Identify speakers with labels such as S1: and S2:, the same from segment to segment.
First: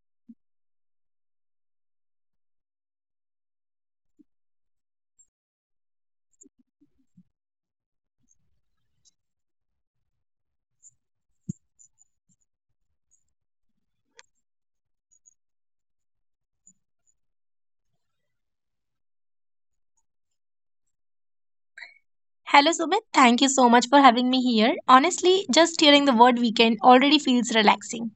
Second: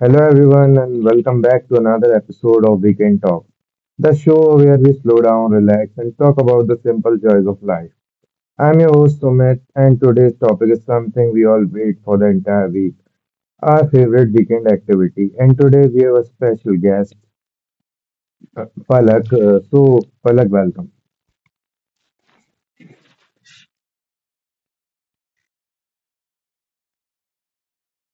S1: Hello, everyone, and welcome back to another episode of Weekend Talk, the show where we slow down, relax, and talk about the simple joys of life. I'm your host, Sumit, and today's topic is something we all wait for the entire week, our favorite weekend activity. And today we have a special guest, Palak. Palak, welcome.
S2: Hello, Sumit. Thank you so much for having me here. Honestly, just hearing the word weekend already feels relaxing.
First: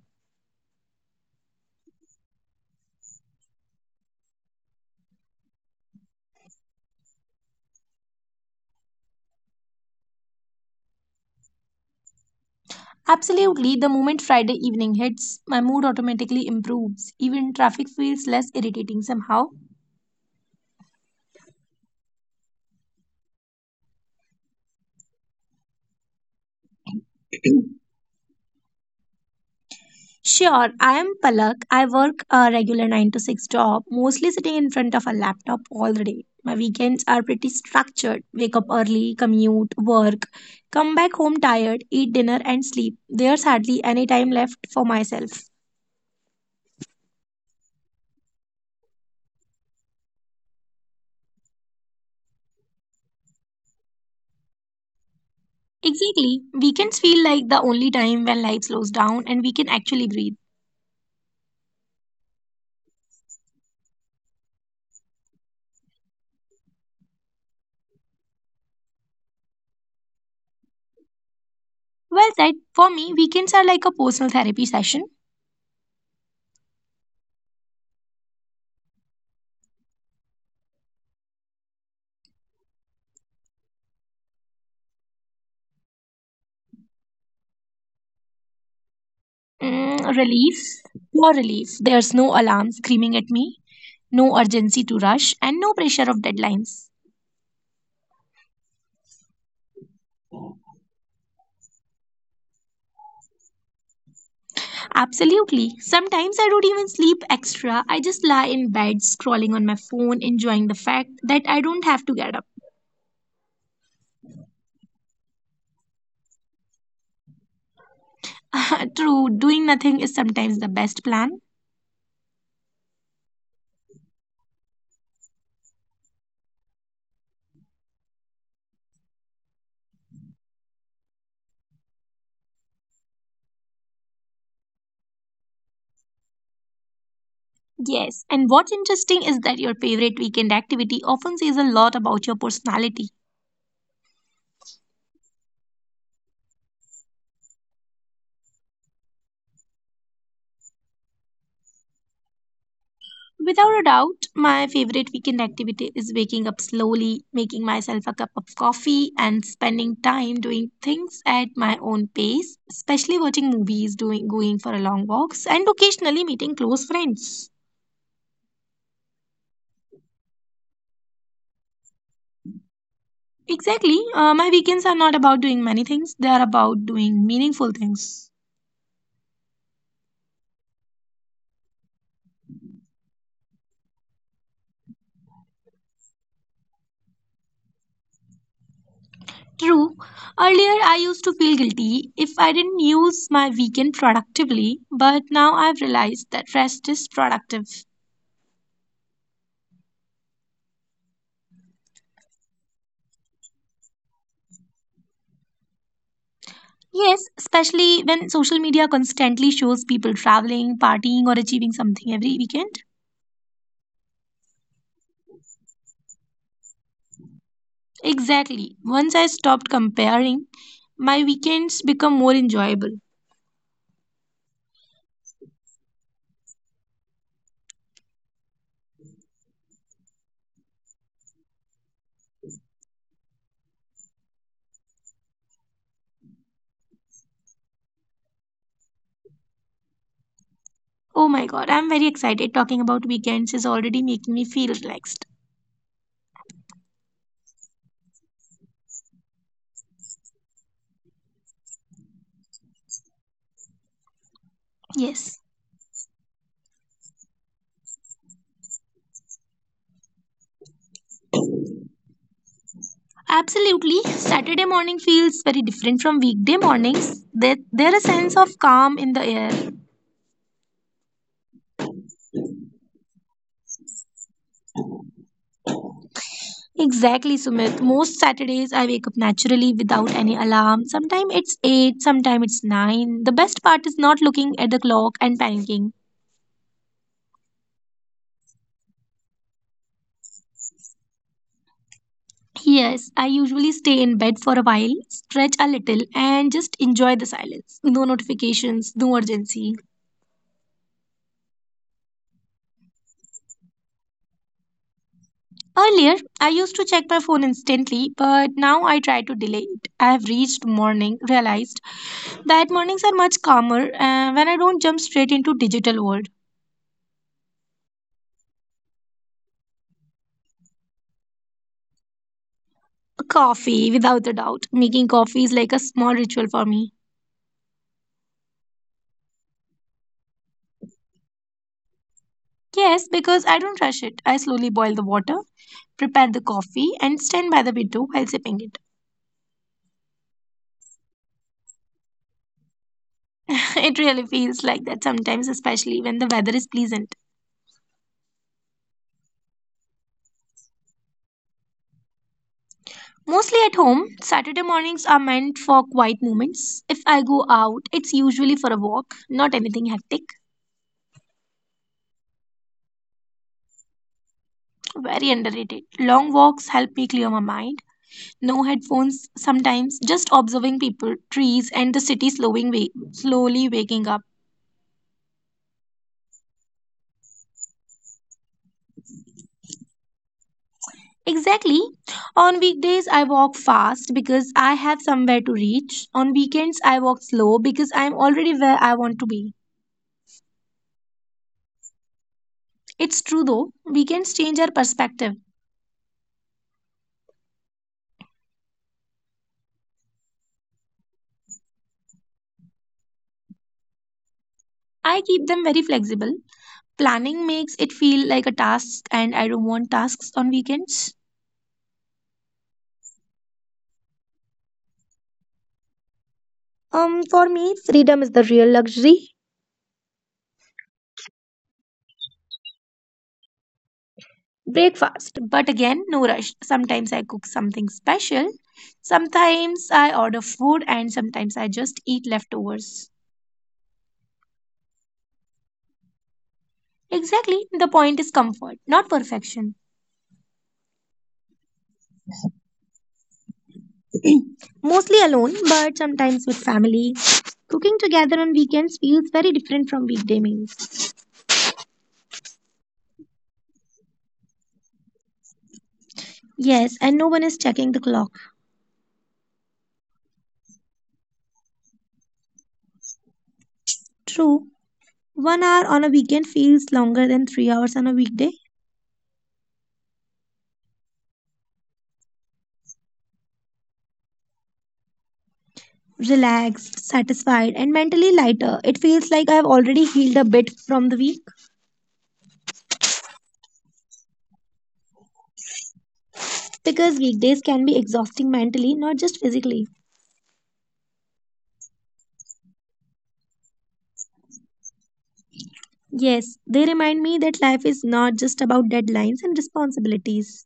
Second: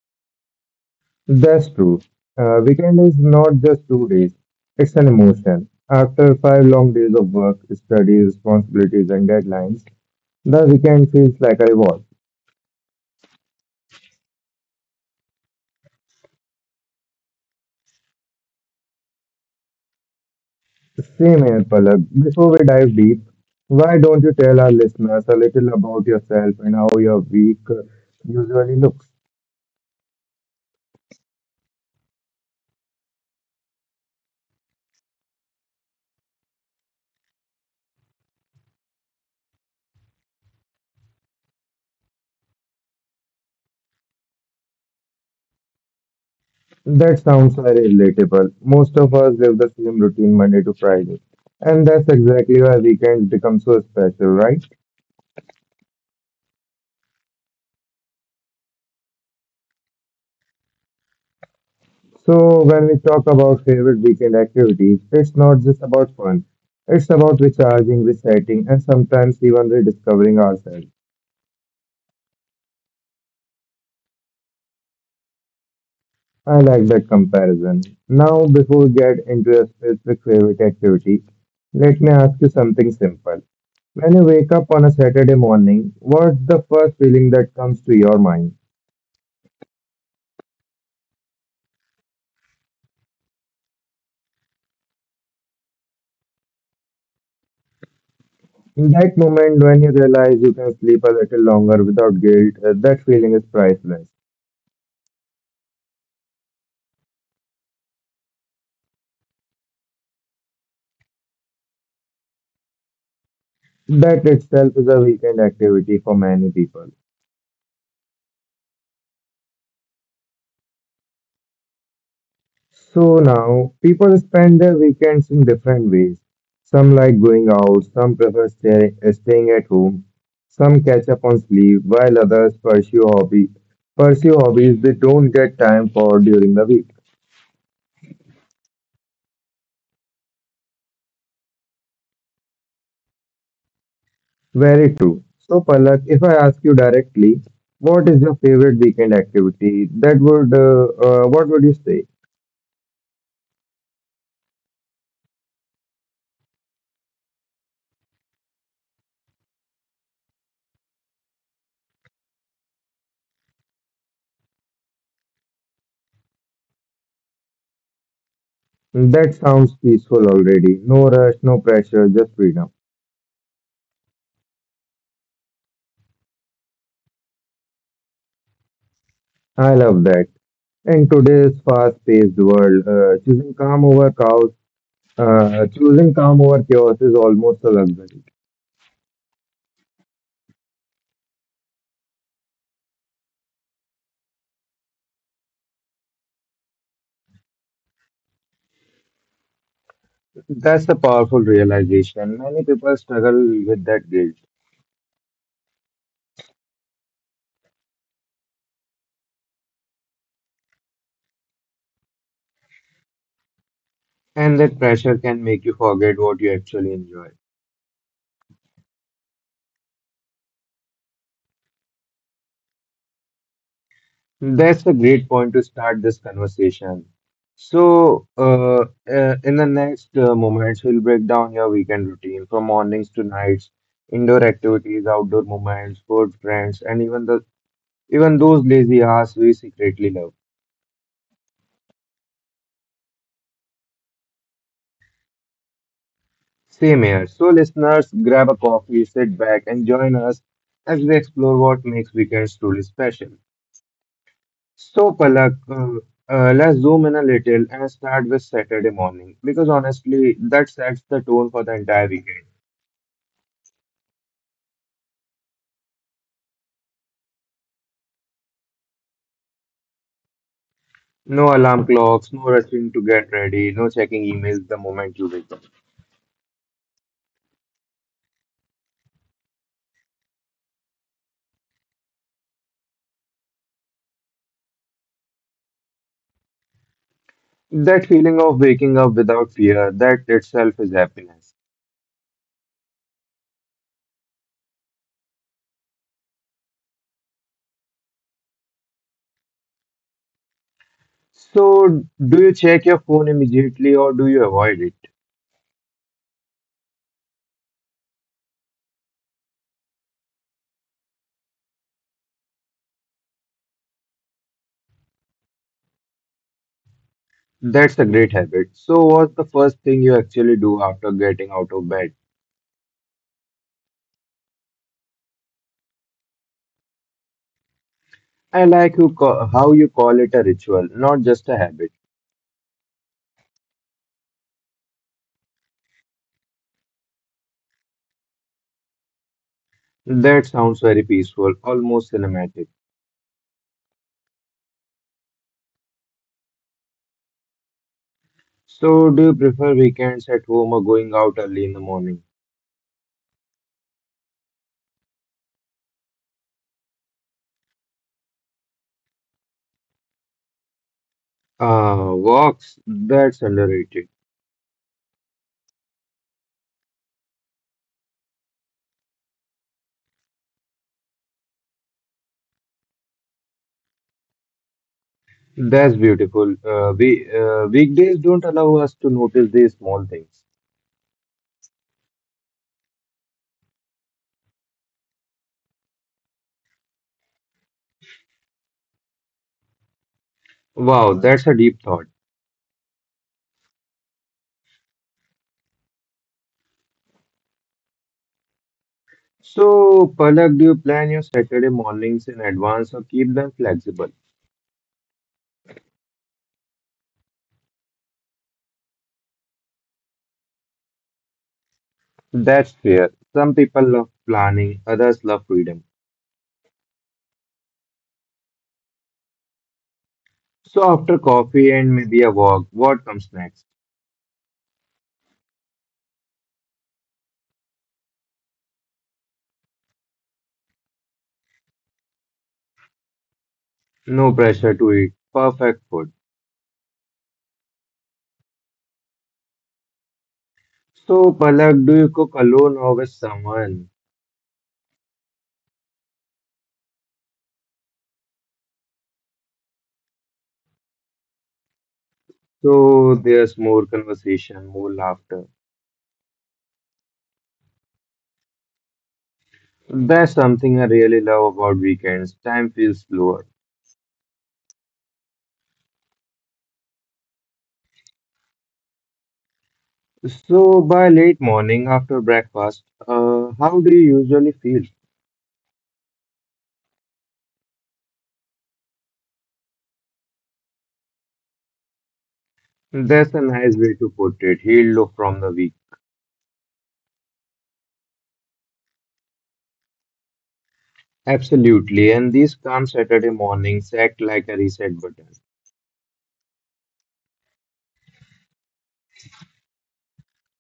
S1: That's true. Weekend is not just 2 days, it's an emotion. After five long days of work, study, responsibilities, and deadlines, the weekend feels like a reward.
S2: Absolutely, the moment Friday evening hits, my mood automatically improves. Even traffic feels less irritating somehow.
S1: Same here, Palak. Before we dive deep, why don't you tell our listeners a little about yourself and how your week usually looks?
S2: Sure, I am Palak. I work a regular 9 to 6 job, mostly sitting in front of a laptop all the day. My weekends are pretty structured. Wake up early, commute, work, come back home tired, eat dinner, and sleep. There's hardly any time left for myself.
S1: That sounds very relatable. Most of us live the same routine Monday to Friday, and that's exactly why weekends become so special, right?
S2: Exactly. Weekends feel like the only time when life slows down and we can actually breathe.
S1: So, when we talk about favorite weekend activities, it's not just about fun, it's about recharging, resetting, and sometimes even rediscovering ourselves.
S2: Well said. For me, weekends are like a personal therapy session.
S1: I like that comparison. Now, before we get into your specific favorite activity, let me ask you something simple. When you wake up on a Saturday morning, what's the first feeling that comes to your mind?
S2: Relief, pure relief. There's no alarm screaming at me, no urgency to rush, and no pressure of deadlines.
S1: In that moment when you realize you can sleep a little longer without guilt, that feeling is priceless.
S2: Absolutely. Sometimes I don't even sleep extra. I just lie in bed, scrolling on my phone, enjoying the fact that I don't have to get up.
S1: That itself is a weekend activity for many people.
S2: True, doing nothing is sometimes the best plan.
S1: So now people spend their weekends in different ways. Some like going out, some prefer staying at home, some catch up on sleep, while others pursue hobbies they don't get time for during the week.
S2: Yes, and what's interesting is that your favorite weekend activity often says a lot about your personality.
S1: Very true. So Palak, if I ask you directly, what is your favorite weekend activity? That would what would you say?
S2: Without a doubt, my favorite weekend activity is waking up slowly, making myself a cup of coffee, and spending time doing things at my own pace, especially watching movies, doing going for a long walks, and occasionally meeting close friends.
S1: That sounds peaceful already. No rush, no pressure, just freedom.
S2: Exactly, my weekends are not about doing many things, they are about doing meaningful things.
S1: I love that. In today's fast-paced world, choosing calm over chaos is almost a luxury.
S2: True. Earlier, I used to feel guilty if I didn't use my weekend productively, but now I've realized that rest is productive.
S1: That's a powerful realization. Many people struggle with that guilt,
S2: Yes, especially when social media constantly shows people traveling, partying, or achieving something every weekend.
S1: and that pressure can make you forget what you actually enjoy.
S2: Exactly. Once I stopped comparing, my weekends become more enjoyable.
S1: That's a great point to start this conversation. So, in the next moments, we'll break down your weekend routine from mornings to nights, indoor activities, outdoor moments, food, friends, and even those lazy ass we secretly love.
S2: Oh my god, I'm very excited. Talking about weekends is already making me feel relaxed.
S1: Same here. So, listeners, grab a coffee, sit back, and join us as we explore what makes weekends truly special. So,
S2: Yes.
S1: Palak, let's zoom in a little and start with Saturday morning because honestly, that sets the tone for the entire weekend.
S2: Absolutely. Saturday morning feels very different from weekday mornings. There a sense of calm in the air.
S1: No alarm clocks, no rushing to get ready, no checking emails the moment you wake up.
S2: Exactly, Sumit. Most Saturdays I wake up naturally without any alarm. Sometimes it's 8, sometimes it's 9. The best part is not looking at the clock and panicking.
S1: That feeling of waking up without fear, that itself is happiness.
S2: Yes, I usually stay in bed for a while, stretch a little, and just enjoy the silence. No notifications, no urgency.
S1: So, do you check your phone immediately or do you avoid it?
S2: Earlier, I used to check my phone instantly, but now I try to delay it. I have reached morning, realized that mornings are much calmer when I don't jump straight into digital world.
S1: That's a great habit. So, what's the first thing you actually do after getting out of bed?
S2: Coffee, without a doubt. Making coffee is like a small ritual for me.
S1: I like you how you call it a ritual, not just a habit.
S2: Yes, because I don't rush it. I slowly boil the water, prepare the coffee, and stand by the window while sipping it.
S1: That sounds very peaceful, almost cinematic.
S2: It really feels like that sometimes, especially when the weather is pleasant.
S1: So, do you prefer weekends at home or going out early in the morning?
S2: Mostly at home, Saturday mornings are meant for quiet moments. If I go out, it's usually for a walk, not anything hectic.
S1: Walks, that's underrated.
S2: Very underrated. Long walks help me clear my mind. No headphones sometimes, just observing people, trees, and the city slowly waking up.
S1: That's beautiful. We Weekdays don't allow us to notice these small things.
S2: Exactly. On weekdays, I walk fast because I have somewhere to reach. On weekends, I walk slow because I'm already where I want to be.
S1: Wow, that's a deep thought.
S2: It's true though, weekends change our perspective.
S1: So, Palak, do you plan your Saturday mornings in advance or keep them flexible?
S2: I keep them very flexible. Planning makes it feel like a task, and I don't want tasks on weekends.
S1: That's fair. Some people love planning, others love freedom.
S2: For me, freedom is the real luxury.
S1: So, after coffee and maybe a walk, what comes next?
S2: Breakfast. But again, no rush. Sometimes I cook something special, sometimes I order food, and sometimes I just eat leftovers.
S1: No pressure to eat. Perfect food.
S2: Exactly, the point is comfort, not perfection.
S1: So, Palak, do you cook alone or with someone?
S2: Mostly alone, but sometimes with family. Cooking together on weekends feels very different from weekday meals.
S1: So, there's more conversation, more laughter.
S2: Yes, and no one is checking the clock.
S1: That's something I really love about weekends. Time feels slower.
S2: True, one hour on a weekend feels longer than 3 hours on a weekday.
S1: So, by late morning after breakfast, how do you usually feel?
S2: Relaxed, satisfied, and mentally lighter. It feels like I have already healed a bit from the week
S1: That's a nice way to put it. Healed look from the week.
S2: because weekdays can be exhausting mentally, not just physically.
S1: Absolutely. And these calm Saturday mornings act like a reset button.
S2: Yes, they remind me that life is not just about deadlines and responsibilities.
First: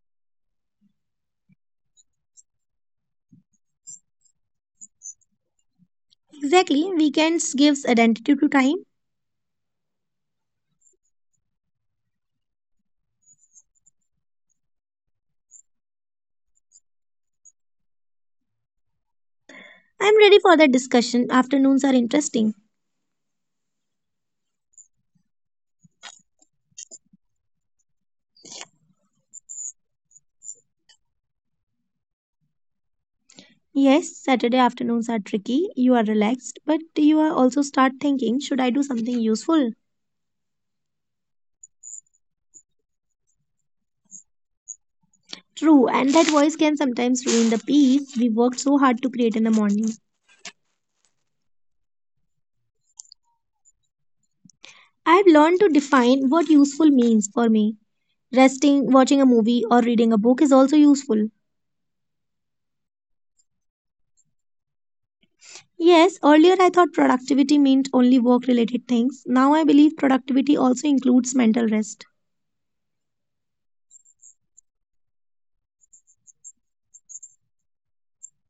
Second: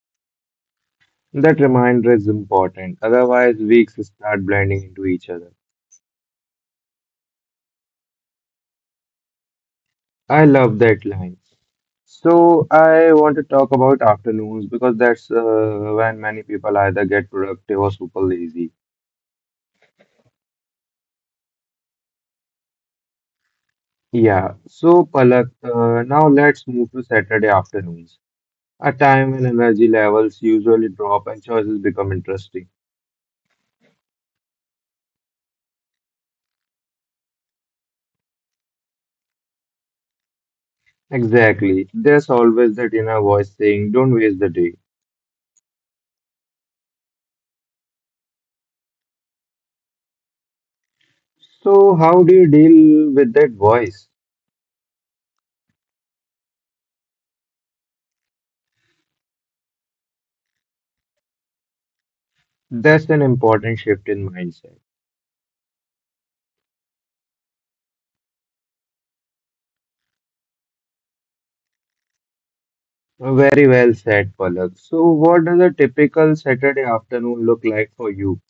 S1: That reminder is important. Otherwise, weeks start blending into each other.
S2: Exactly, weekends gives identity to time.
S1: I love that line. So I want to talk about afternoons because that's when many people either get productive or super lazy.
S2: I'm ready for that discussion. Afternoons are interesting.
S1: Yeah. So Palak, now let's move to Saturday afternoons, a time when energy levels usually drop and choices become interesting.
S2: Yes, Saturday afternoons are tricky. You are relaxed, but you are also start thinking, should I do something useful?
S1: Exactly. There's always that inner voice saying, don't waste the day.
S2: True, and that voice can sometimes ruin the peace we worked so hard to create in the morning.
S1: So, how do you deal with that voice?
S2: I've learned to define what useful means for me. Resting, watching a movie, or reading a book is also useful.
S1: That's an important shift in mindset.
S2: Yes, earlier I thought productivity meant only work related things. Now I believe productivity also includes mental rest.
S1: Very well said, Palak. So, what does a typical Saturday afternoon look like for you?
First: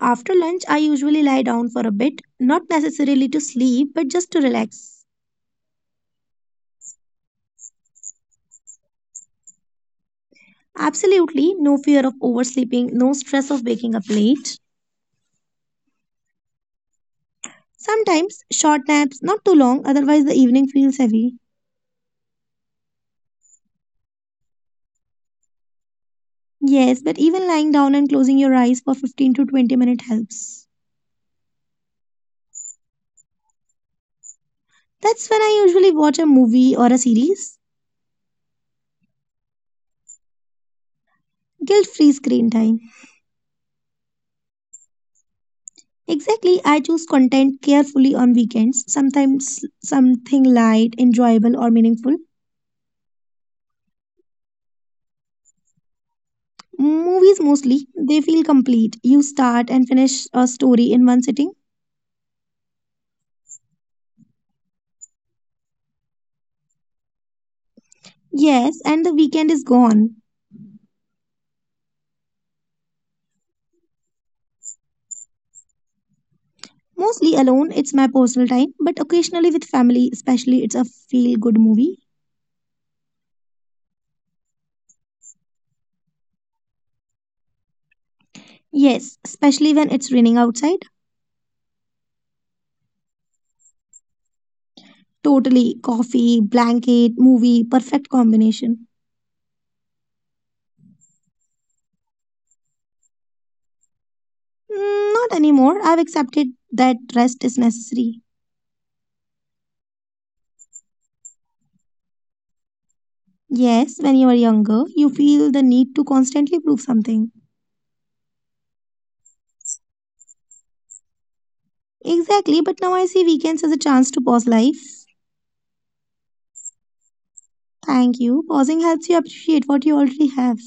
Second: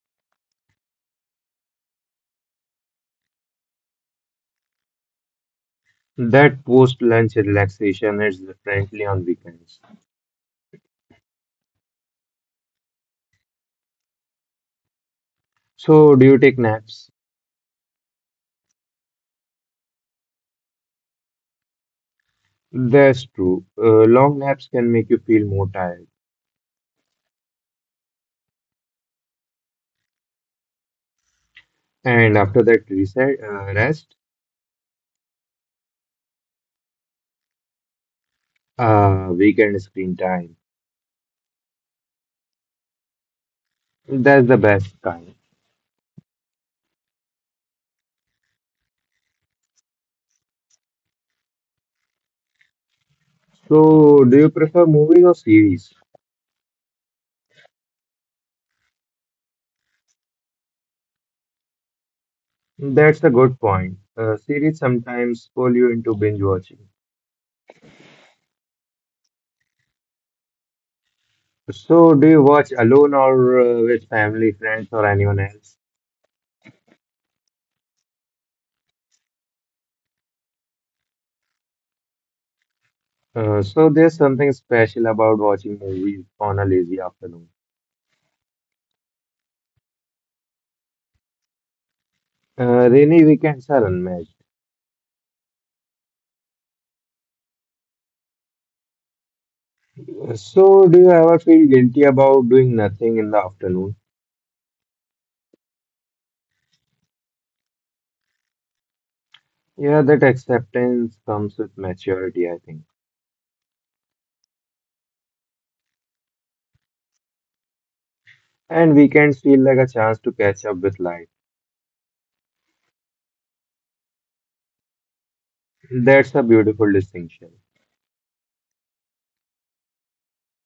S2: After lunch, I usually lie down for a bit, not necessarily to sleep, but just to relax.
S1: That post-lunch relaxation is definitely on weekends.
S2: Absolutely, no fear of oversleeping, no stress of waking up late.
S1: So, do you take naps?
S2: Sometimes short naps, not too long, otherwise the evening feels heavy.
S1: That's true. Long naps can make you feel more tired.
S2: Yes, but even lying down and closing your eyes for 15 to 20 minutes helps.
S1: And after that rest,
S2: That's when I usually watch a movie or a series.
S1: weekend screen time.
S2: Guilt free screen time.
S1: That's the best time.
S2: Exactly, I choose content carefully on weekends, sometimes something light, enjoyable, or meaningful.
S1: So, do you prefer movies or series?
S2: Movies mostly, they feel complete. You start and finish a story in one sitting.
S1: That's a good point. Series sometimes pull you into binge watching.
S2: Yes, and the weekend is gone.
S1: So, do you watch alone or with family, friends, or anyone else?
S2: Mostly alone, it's my personal time, but occasionally with family, especially it's a feel good movie.
S1: There's something special about watching movies on a lazy afternoon.
S2: Yes, especially when it's raining outside.
S1: Rainy weekends are unmatched.
S2: Totally coffee, blanket, movie, perfect combination.
S1: So, do you ever feel guilty about doing nothing in the afternoon?
S2: Not anymore. I've accepted that rest is necessary.
S1: Yeah, that acceptance comes with maturity, I think.
S2: Yes, when you are younger, you feel the need to constantly prove something.
S1: And weekends feel like a chance to catch up with life.
S2: Exactly, but now I see weekends as a chance to pause life.
S1: That's a beautiful distinction.
S2: Thank you. Pausing helps you appreciate what you already have.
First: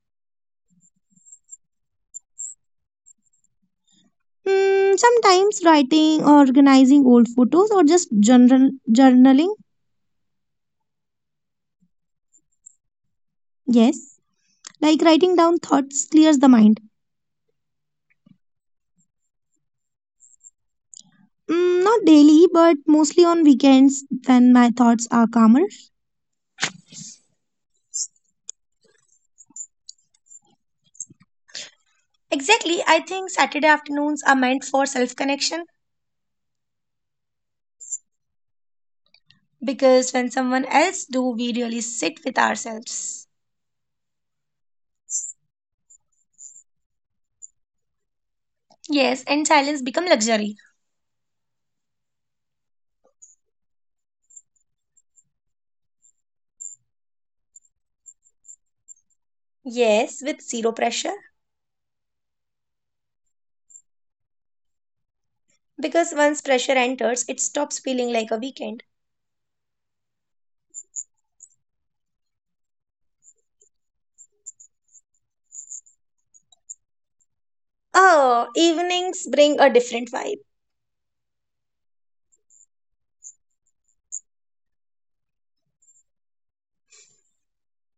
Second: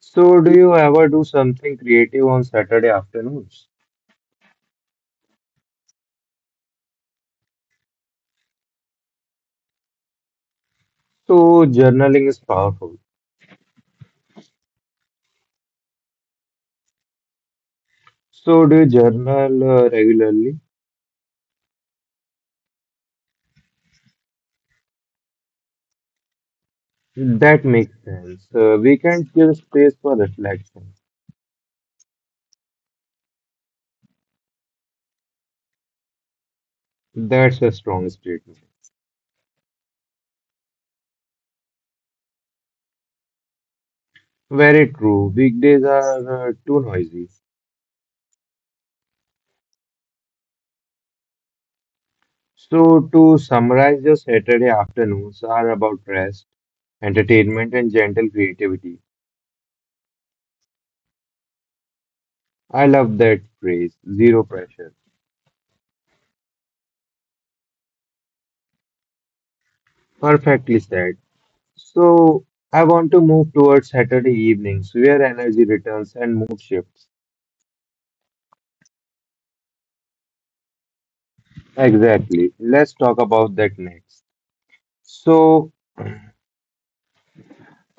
S1: So, do you ever do something creative on Saturday afternoons?
S2: Sometimes writing or organizing old photos or just general journaling.
S1: So, journaling is powerful.
S2: Yes, like writing down thoughts clears the mind.
S1: So, do you journal regularly?
S2: Not daily, but mostly on weekends when my thoughts are calmer.
S1: That makes sense. Weekends give space for reflection.
S2: Exactly, I think Saturday afternoons are meant for self connection
S1: That's a strong statement.
S2: because when someone else do we really sit with ourselves.
S1: Very true. Weekdays are too noisy.
S2: Yes, and silence become luxury.
S1: So, to summarize, your Saturday afternoons are about rest, entertainment, and gentle creativity.
S2: Yes, with zero pressure
S1: I love that phrase, zero pressure.
S2: because once pressure enters it stops feeling like a weekend.
S1: Perfectly said. So I want to move towards Saturday evenings where energy returns and mood shifts.
S2: Oh, evenings bring a different vibe.
S1: Exactly. Let's talk about that next. So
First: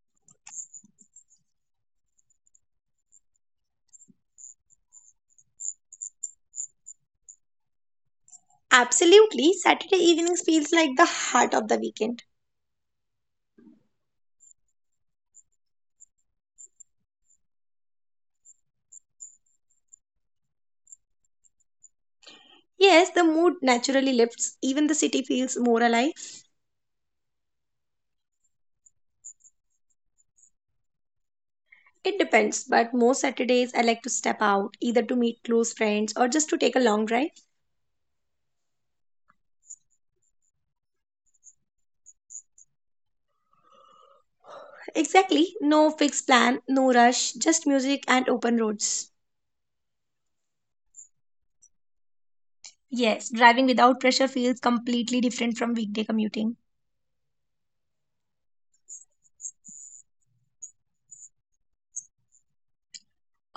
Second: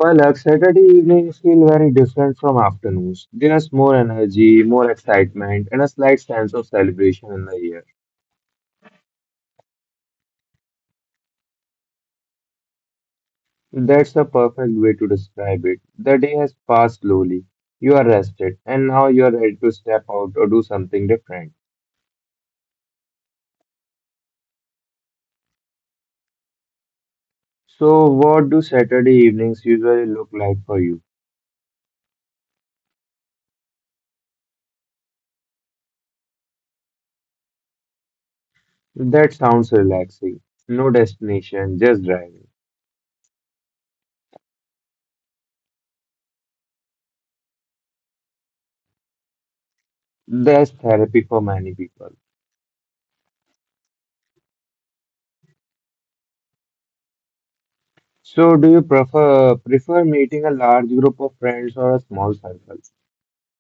S1: Palak, Saturday evenings feel very different from afternoons. There's more energy, more excitement, and a slight sense of celebration in the air.
S2: Absolutely, Saturday evenings feels like the heart of the weekend.
S1: That's a perfect way to describe it. The day has passed slowly. You are rested, and now you are ready to step out or do something different.
S2: Yes, the mood naturally lifts, even the city feels more alive.
S1: So, what do Saturday evenings usually look like for you?
S2: It depends, but most Saturdays I like to step out, either to meet close friends or just to take a long drive.
S1: That sounds relaxing. No destination, just driving.
S2: Exactly, no fixed plan, no rush, just music and open roads.
S1: That's therapy for many people.
S2: Yes, driving without pressure feels completely different from weekday commuting.
S1: So, do you prefer meeting a large group of friends or a small circle?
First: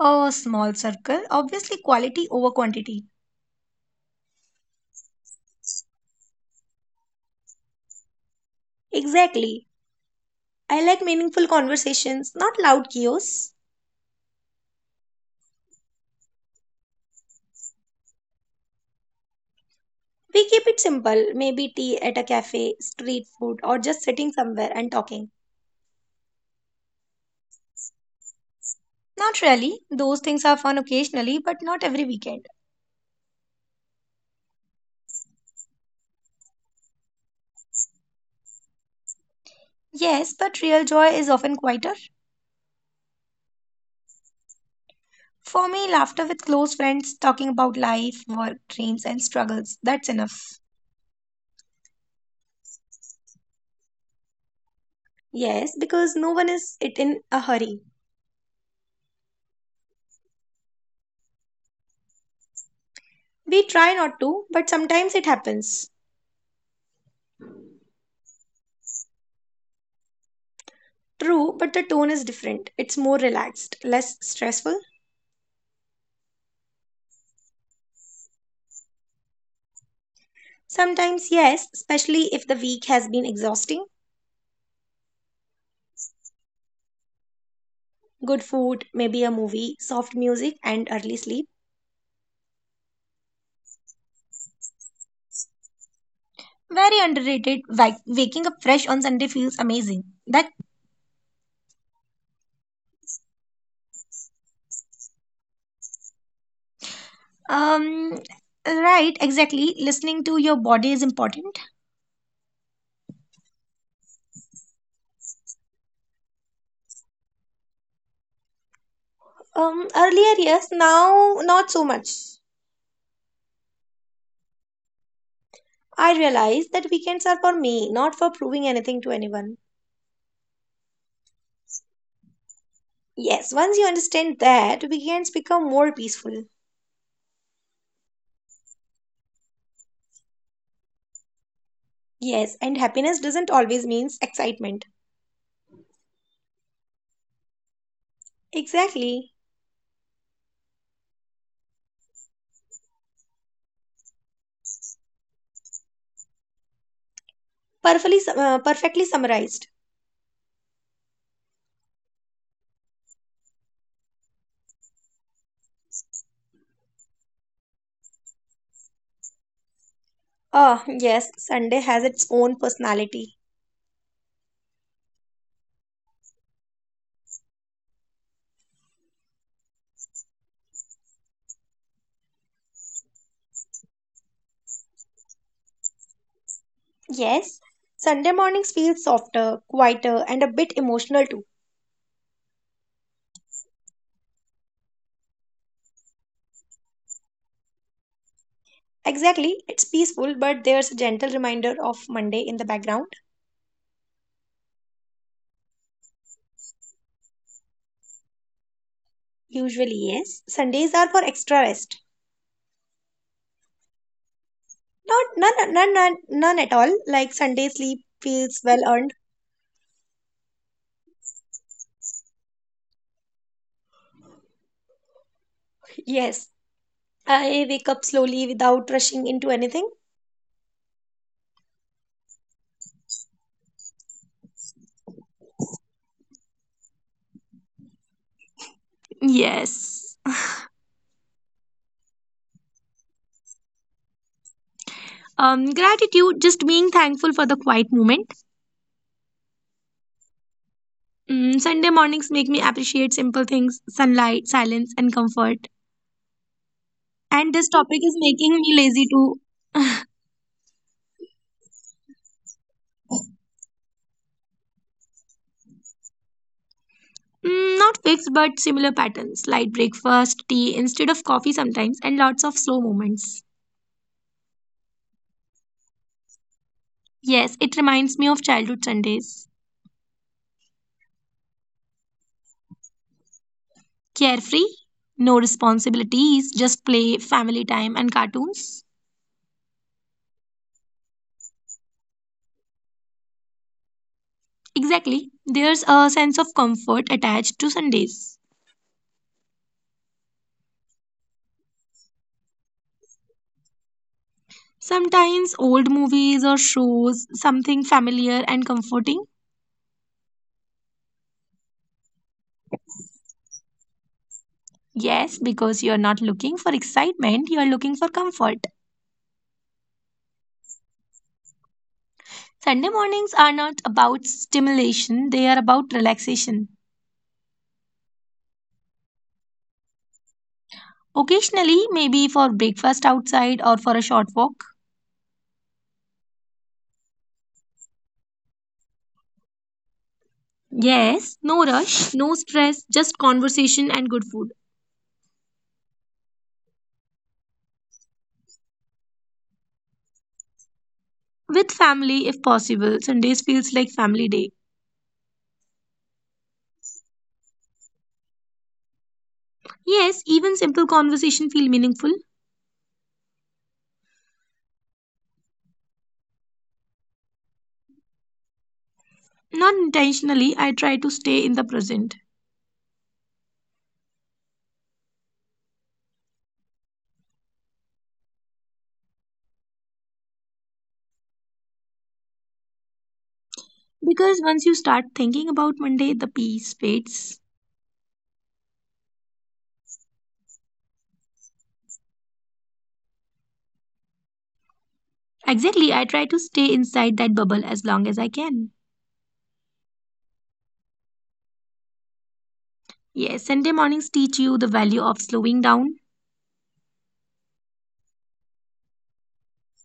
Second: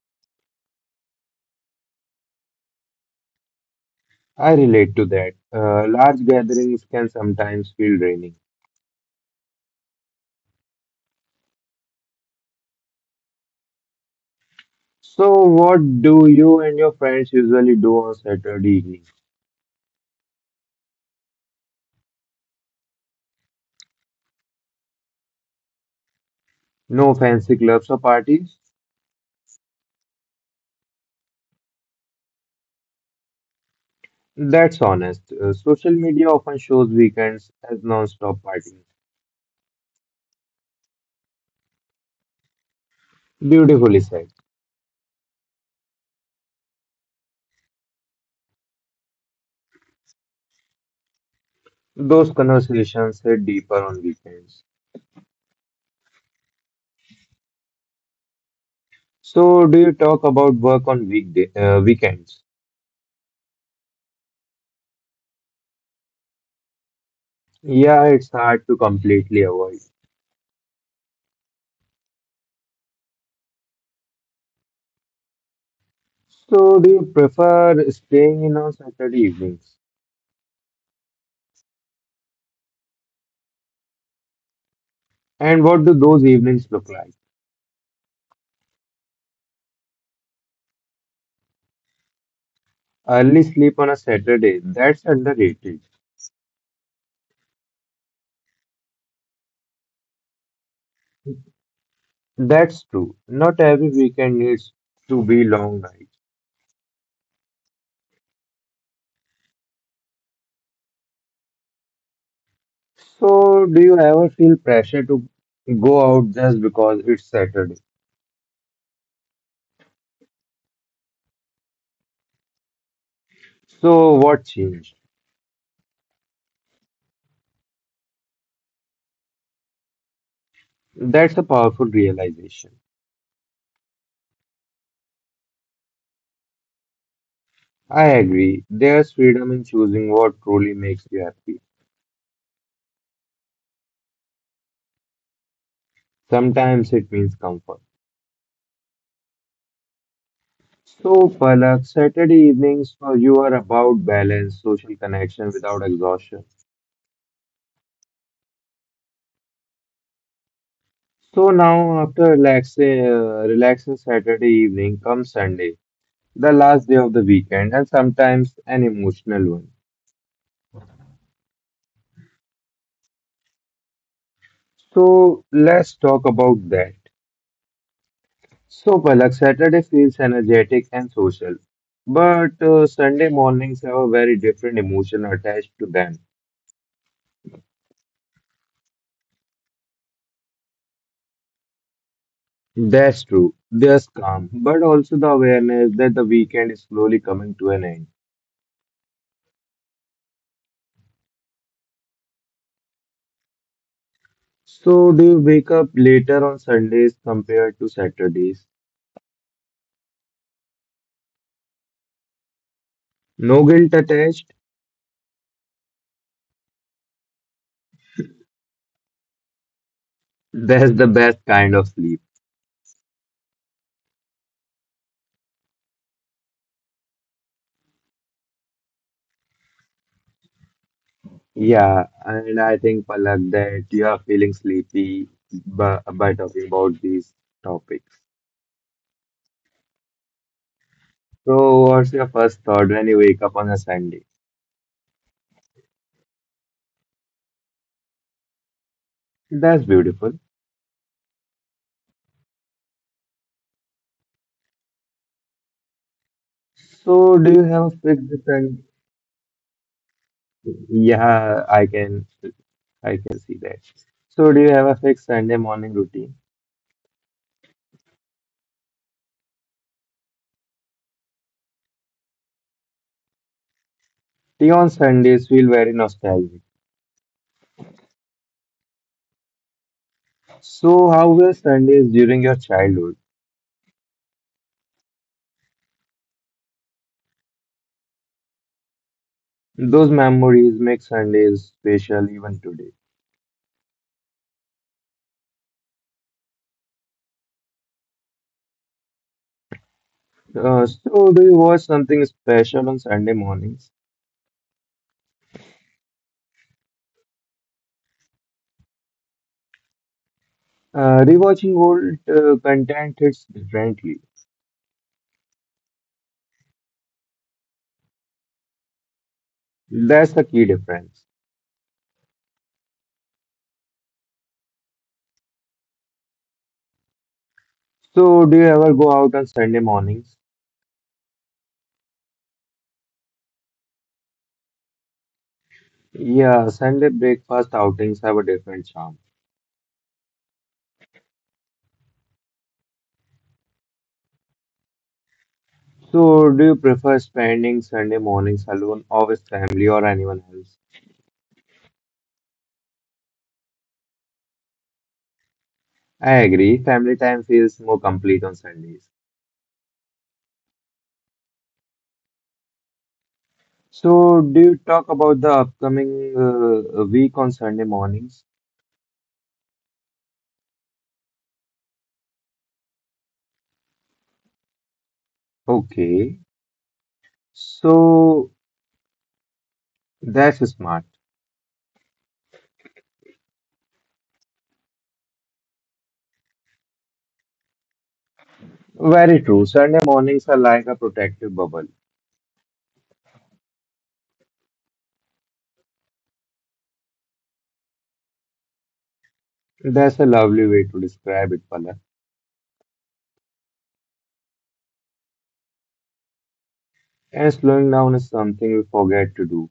S2: A small circle, obviously quality over quantity.
S1: I relate to that. Large gatherings can sometimes feel draining.
S2: Exactly. I like meaningful conversations, not loud chaos.
S1: So, what do you and your friends usually do on Saturday evening?
S2: We keep it simple, maybe tea at a cafe, street food, or just sitting somewhere and talking.
S1: No fancy clubs or parties?
S2: Not really. Those things are fun occasionally, but not every weekend.
S1: That's honest. Social media often shows weekends as non-stop partying.
S2: Yes, but real joy is often quieter.
S1: Beautifully said.
S2: For me, laughter with close friends, talking about life, work, dreams, and struggles, that's enough.
S1: Those conversations hit deeper on weekends.
S2: Yes, because no one is it in a hurry.
S1: So, do you talk about work on weekday weekends?
S2: We try not to, but sometimes it happens.
S1: Yeah, it's hard to completely avoid.
S2: True, but the tone is different. It's more relaxed, less stressful.
S1: So, do you prefer staying in on Saturday evenings?
S2: Sometimes, yes, especially if the week has been exhausting.
S1: And what do those evenings look like?
S2: Good food, maybe a movie, soft music, and early sleep.
S1: Early sleep on a Saturday, that's underrated.
S2: Very underrated. Like waking up fresh on Sunday feels amazing. That
S1: That's true. Not every weekend needs to be long nights.
S2: um right, exactly. Listening to your body is important.
S1: So, do you ever feel pressure to go out just because it's Saturday?
S2: Earlier, yes, now not so much.
S1: So, what changed?
S2: I realize that weekends are for me, not for proving anything to anyone.
S1: That's a powerful realization.
S2: Yes, once you understand that, weekends become more peaceful.
S1: I agree. There's freedom in choosing what truly makes you happy.
S2: Yes, and happiness doesn't always means excitement.
S1: Sometimes it means comfort.
S2: Exactly.
S1: So, Palak, Saturday evenings for you are about balance, social connection without exhaustion.
S2: Perfectly, perfectly summarized.
S1: So now, after relaxing Saturday evening comes Sunday, the last day of the weekend, and sometimes an emotional one.
S2: Ah, yes, Sunday has its own personality.
S1: So let's talk about that. So, Palak, Saturday feels energetic and social, but Sunday mornings have a very different emotion attached to them.
S2: Yes, Sunday mornings feel softer, quieter, and a bit emotional too.
S1: That's true. There's calm, but also the awareness that the weekend is slowly coming to an end.
S2: Exactly, it's peaceful, but there's a gentle reminder of Monday in the background.
S1: So, do you wake up later on Sundays compared to Saturdays?
S2: Usually, yes. Sundays are for extra rest.
S1: No guilt attached?
S2: Not none at all. Like Sunday sleep feels well earned.
S1: That's the best kind of sleep.
S2: Yes, I wake up slowly without rushing into anything.
S1: Yeah, and I think, Palak, that you are feeling sleepy by talking about these topics.
S2: Yes.
S1: So, what's your first thought when you wake up on a Sunday?
S2: Gratitude, just being thankful for the quiet moment.
S1: That's beautiful.
S2: Sunday mornings make me appreciate simple things, sunlight, silence, and comfort.
S1: So,
S2: And
S1: do
S2: this
S1: you have a
S2: topic is
S1: fixed
S2: making me
S1: Sunday?
S2: lazy too.
S1: Yeah, I can see that. So, do you have a fixed Sunday morning routine?
S2: Not fixed but similar patterns, light breakfast, tea instead of coffee sometimes, and lots of slow moments.
S1: Tea on Sundays feel very nostalgic.
S2: Yes, it reminds me of childhood Sundays.
S1: So, how were Sundays during your childhood?
S2: Carefree, no responsibilities, just play, family time, and cartoons.
S1: Those memories make Sundays special even today.
S2: Exactly. There's a sense of comfort attached to Sundays.
S1: So, do you watch something special on Sunday mornings?
S2: Sometimes old movies or shows, something familiar and comforting.
S1: Rewatching old content hits differently.
S2: Yes, because you're not looking for excitement, you're looking for comfort.
S1: That's the key difference.
S2: Sunday mornings are not about stimulation, they are about relaxation.
S1: So, do you ever go out on Sunday mornings?
S2: Occasionally, maybe for breakfast outside or for a short walk.
S1: Yeah, Sunday breakfast outings have a different charm.
S2: Yes, no rush, no stress, just conversation and good food.
S1: So, do you prefer spending Sunday mornings alone or with family or anyone else?
S2: With family, if possible, Sundays feels like family day.
S1: I agree, family time feels more complete on Sundays.
S2: Yes, even simple conversation feel meaningful.
S1: So, do you talk about the upcoming week on Sunday mornings?
S2: Not intentionally, I try to stay in the present.
S1: Okay, so that's smart.
S2: Because once you start thinking about Monday, the peace fades.
S1: Very true. Sunday mornings are like a protective bubble.
S2: Exactly, I try to stay inside that bubble as long as I can.
S1: That's a lovely way to describe it, Palak.
S2: Yes, Sunday mornings teach you the value of slowing down.
S1: And slowing down is something we forget to do.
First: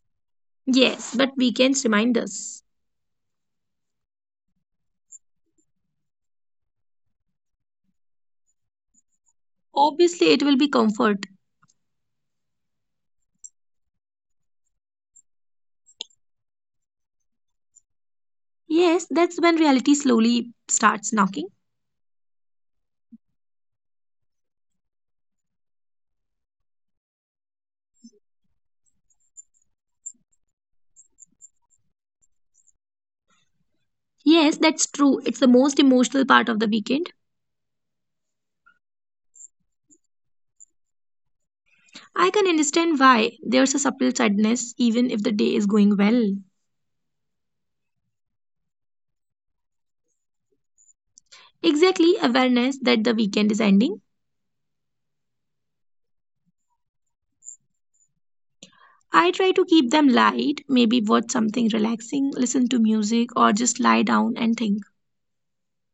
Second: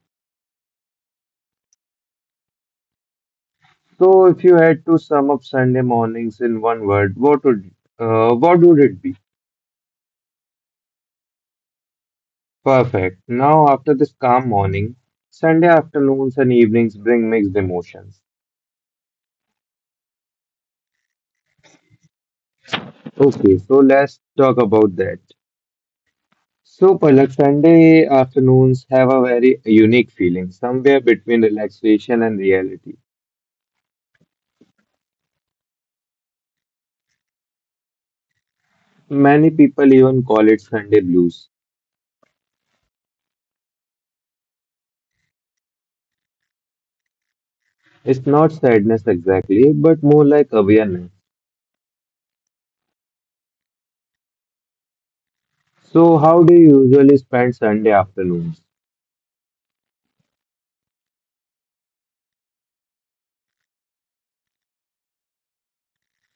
S2: Yes, but weekends remind us.
S1: So, if you had to sum up Sunday mornings in one word, what would it be?
S2: Obviously, it will be comfort.
S1: Perfect. Now, after this calm morning, Sunday afternoons and evenings bring mixed emotions.
S2: Yes, that's when reality slowly starts knocking.
S1: Okay, so let's talk about that. So, Palak, Sunday afternoons have a very unique feeling, somewhere between relaxation and reality.
S2: Yes, that's true. It's the most emotional part of the weekend.
S1: Many people even call it Sunday blues.
S2: I can understand why there's a subtle sadness even if the day is going well.
S1: It's not sadness exactly, but more like awareness.
S2: Exactly, awareness that the weekend is ending.
S1: So, how do you usually spend Sunday afternoons?
S2: I try to keep them light, maybe watch something relaxing, listen to music, or just lie down and think.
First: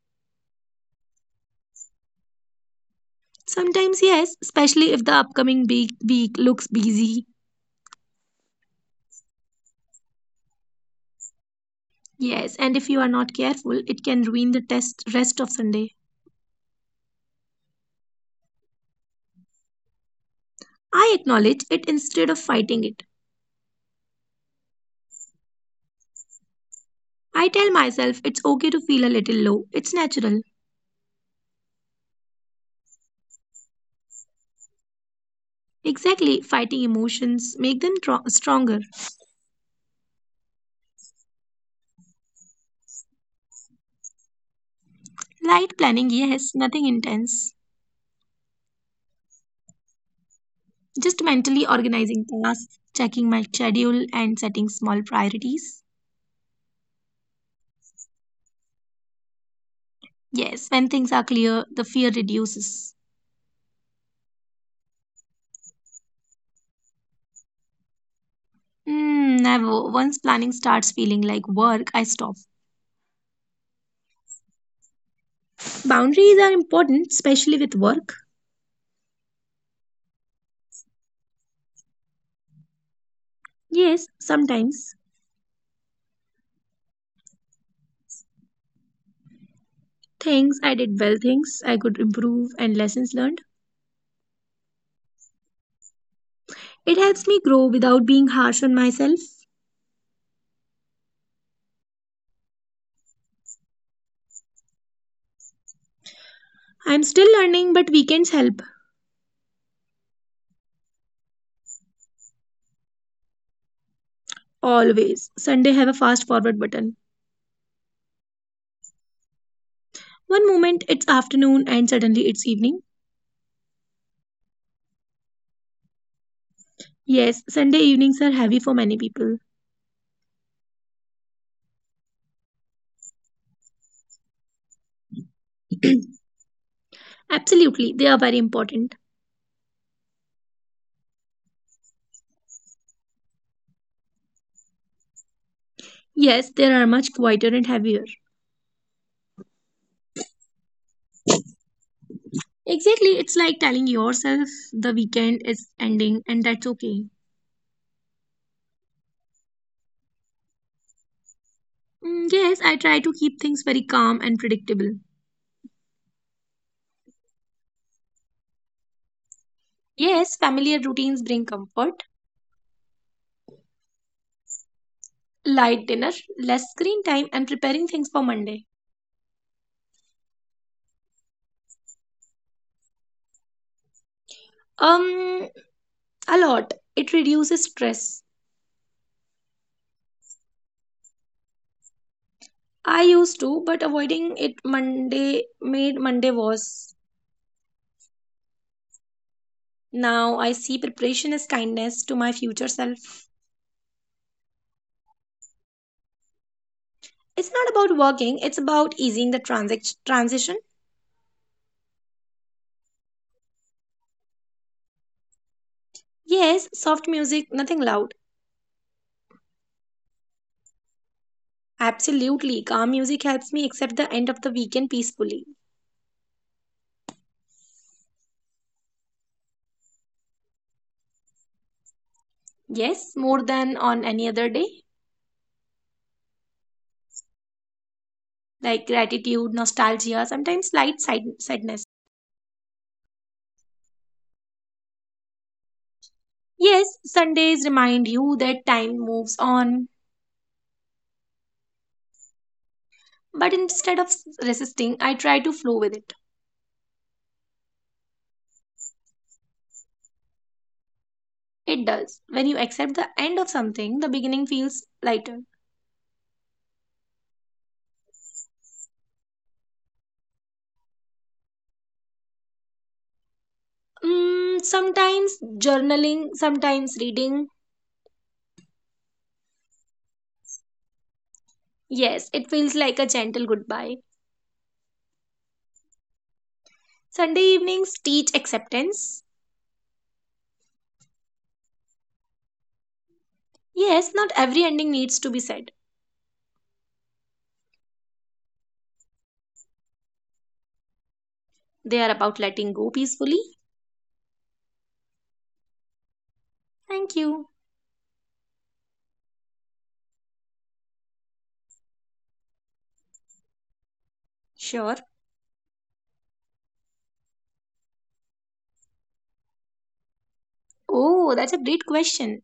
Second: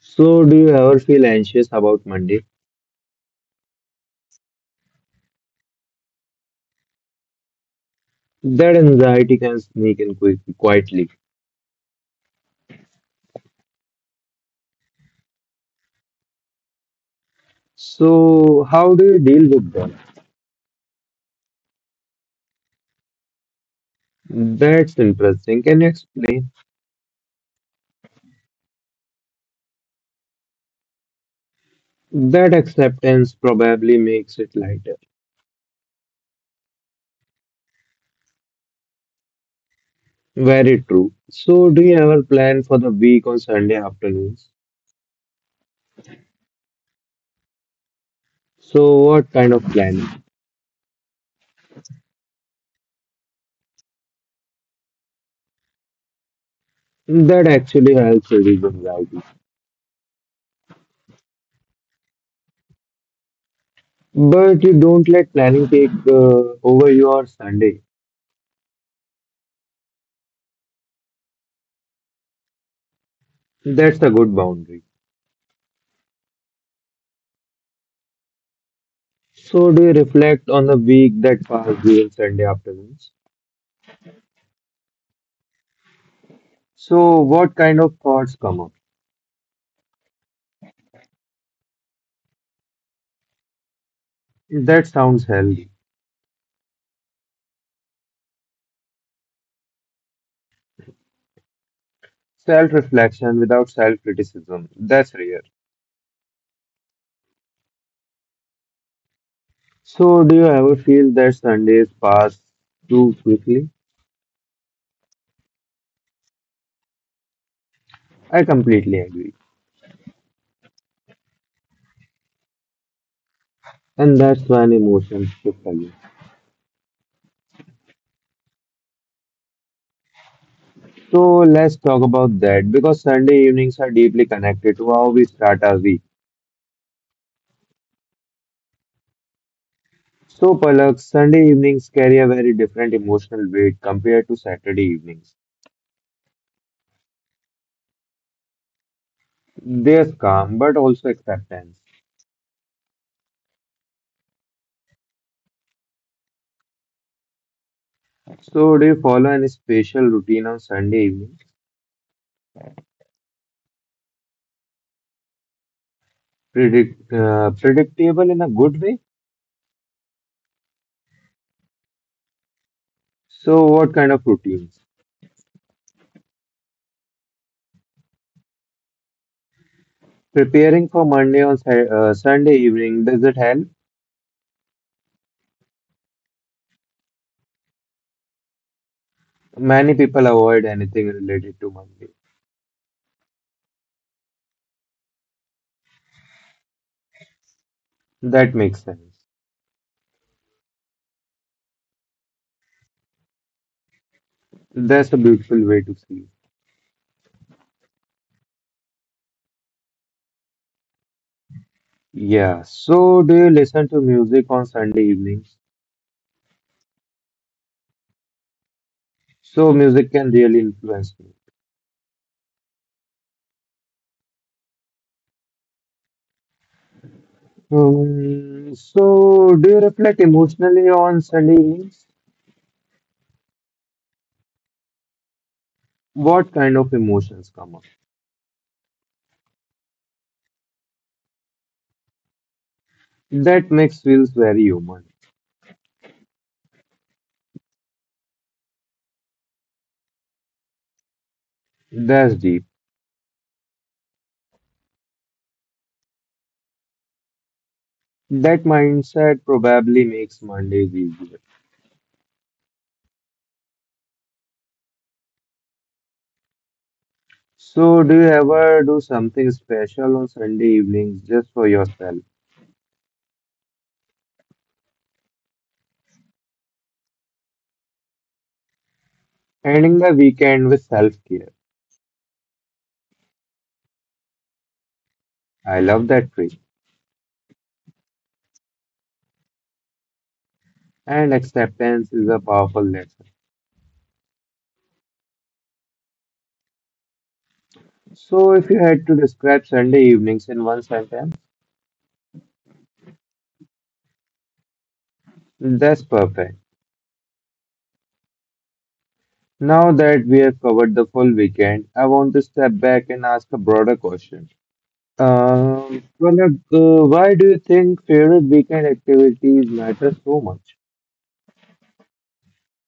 S1: So, do you ever feel anxious about Monday?
S2: Sometimes, yes, especially if the upcoming big week looks busy.
S1: That anxiety can sneak in quick, quietly.
S2: Yes, and if you are not careful, it can ruin the test rest of Sunday.
S1: So, how do you deal with that?
S2: I acknowledge it instead of fighting it.
S1: That's interesting. Can you explain?
S2: I tell myself it's okay to feel a little low. It's natural.
S1: That acceptance probably makes it lighter.
S2: Exactly, fighting emotions make them stronger.
S1: Very true. So, do you ever plan for the week on Sunday afternoons?
S2: Light planning, yes, nothing intense.
S1: So, what kind of planning?
S2: Just mentally organizing tasks, checking my schedule and setting small priorities.
S1: That actually helps reduce anxiety.
S2: Yes, when things are clear, the fear reduces.
S1: But you don't let planning take over your Sunday.
S2: Hmm, never. Once planning starts feeling like work, I stop.
S1: That's a good boundary.
S2: Boundaries are important, especially with work.
S1: So, do you reflect on the week that passed during Sunday afternoons?
S2: Yes, sometimes.
S1: So, what kind of thoughts come up?
S2: Things I did well, things I could improve, and lessons learned.
S1: That sounds healthy.
S2: It helps me grow without being harsh on myself.
S1: Self reflection without self criticism. That's rare.
S2: I'm still learning, but weekends help.
S1: So, do you ever feel that Sundays pass too quickly?
S2: Always. Sunday have a fast forward button.
S1: I completely agree.
S2: One moment it's afternoon and suddenly it's evening.
S1: And that's when emotions shift again.
S2: Yes, Sunday evenings are heavy for many people.
S1: So, let's talk about that because Sunday evenings are deeply connected to how we start our week.
S2: Absolutely, they are very important.
S1: So, Palak, Sunday evenings carry a very different emotional weight compared to Saturday evenings.
S2: Yes, they are much quieter and heavier.
S1: There's calm, but also acceptance.
S2: Exactly, it's like telling yourself the weekend is ending and that's okay.
S1: So, do you follow any special routine on Sunday evenings?
S2: Mm, yes, I try to keep things very calm and predictable.
S1: Predictable in a good way?
S2: Yes, familiar routines bring comfort,
S1: So, what kind of routines?
S2: light dinner, less screen time, and preparing things for Monday.
S1: Preparing for Monday on Sunday evening, does it help?
S2: Um, a lot. It reduces stress.
S1: Many people avoid anything related to Monday.
S2: I used to, but avoiding it Monday made Monday worse.
S1: That makes sense.
S2: Now I see preparation as kindness to my future self.
S1: That's a beautiful way to see.
S2: It's not about working, it's about easing the transition.
S1: Yeah. So, do you listen to music on Sunday evenings?
S2: Yes, soft music, nothing loud.
S1: So music can really influence me.
S2: Absolutely. Calm music helps me accept the end of the weekend peacefully.
S1: So do you reflect emotionally on Sunday evenings?
S2: Yes, more than on any other day.
S1: What kind of emotions come up?
S2: Like gratitude, nostalgia, sometimes slight sadness.
S1: That makes feels very human.
S2: Yes, Sundays remind you that time moves on.
S1: That's deep.
S2: But instead of resisting, I try to flow with it.
S1: That mindset probably makes Mondays easier.
S2: It does. When you accept the end of something, the beginning feels lighter.
S1: So do you ever do something special on Sunday evenings just for yourself?
S2: Mm, sometimes journaling, sometimes reading.
S1: Ending the weekend with self-care.
S2: Yes, it feels like a gentle goodbye.
S1: I love that phrase.
S2: Sunday evenings teach acceptance.
S1: And acceptance is a powerful lesson.
S2: Yes, not every ending needs to be sad.
S1: So if you had to describe Sunday evenings in one sentence,
S2: They are about letting go peacefully.
S1: that's perfect.
S2: Thank you.
S1: Now that we have covered the full weekend, I want to step back and ask a broader question.
S2: Sure.
S1: Pranav, why do you think favorite weekend activities matter so much?
S2: Oh, that's a great question.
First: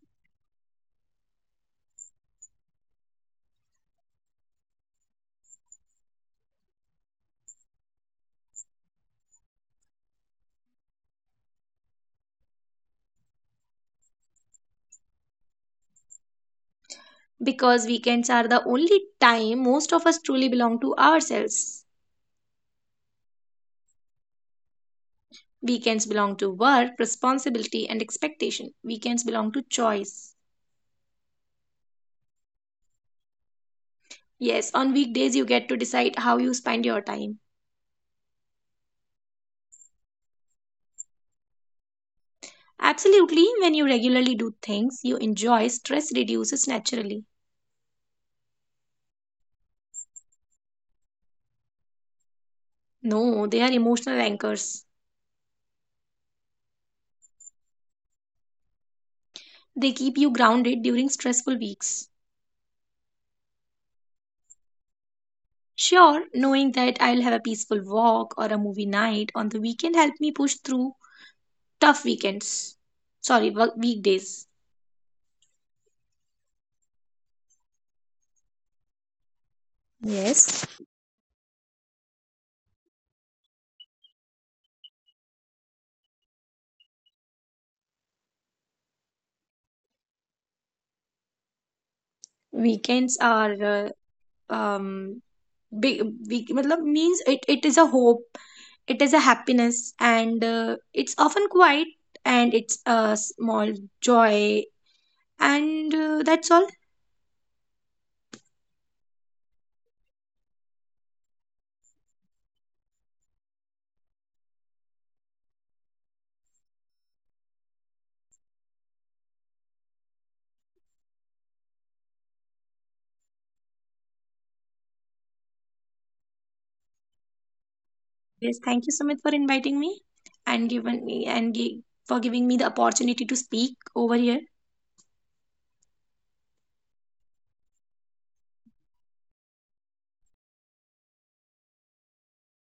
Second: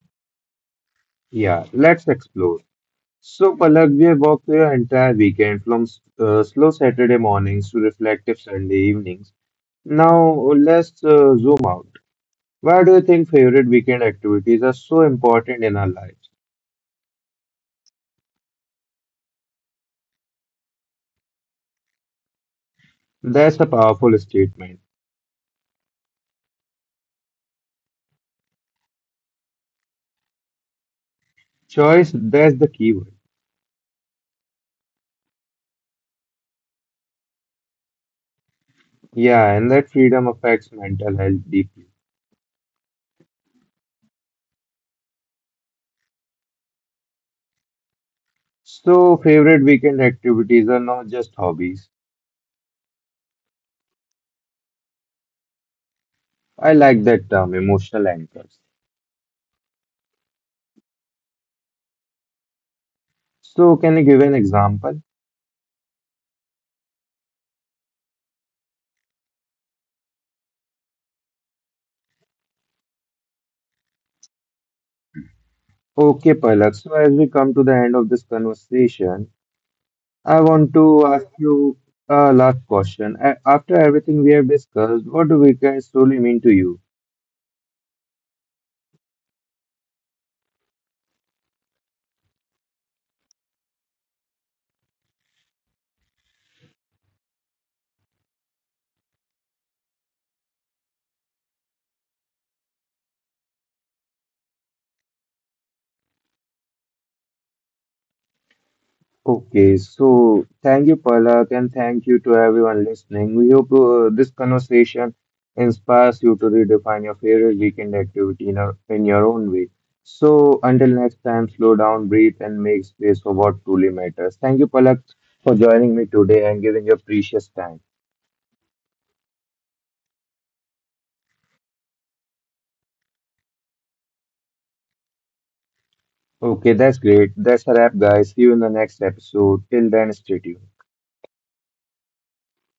S1: Yeah, let's explore. So, Palak, we have walked through your entire weekend from slow Saturday mornings to reflective Sunday evenings. Now, let's zoom out. Why do you think favorite weekend activities are so important in our lives?
S2: Because weekends are the only time most of us truly belong to ourselves.
S1: That's a powerful statement.
S2: Weekends belong to work, responsibility, and expectation. Weekends belong to choice.
S1: Choice, that's the keyword.
S2: Yes, on weekdays you get to decide how you spend your time.
S1: Yeah, and that freedom affects mental health deeply.
S2: Absolutely, when you regularly do things you enjoy, stress reduces naturally.
S1: So, favorite weekend activities are not just hobbies.
S2: No, they are emotional anchors.
S1: I like that term, emotional anchors.
S2: They keep you grounded during stressful weeks.
S1: So, can you give an example?
S2: Sure, knowing that I'll have a peaceful walk or a movie night on the weekend helped me push through tough weekends. Sorry, weekdays.
S1: Okay, Palak. So, as we come to the end of this conversation, I
S2: Yes.
S1: want to ask you a last question. After everything we have discussed, what do weekends truly mean to you?
S2: Weekends are um big, big matlab means it is a hope, it is a happiness, and it's often quiet and it's a small joy. And that's all.
S1: Okay, so thank you, Palak, and thank you to everyone listening. We hope this conversation inspires you to redefine your favorite weekend activity in your own way. So, until next time, slow down, breathe, and make space for what truly matters. Thank you, Palak, for joining me today and giving your precious time.
S2: Yes, thank you, Sumit, for inviting me and given me and for giving me the opportunity to speak over here.
S1: Okay, that's great. That's a wrap, guys. See you in the next episode. Till then, stay tuned.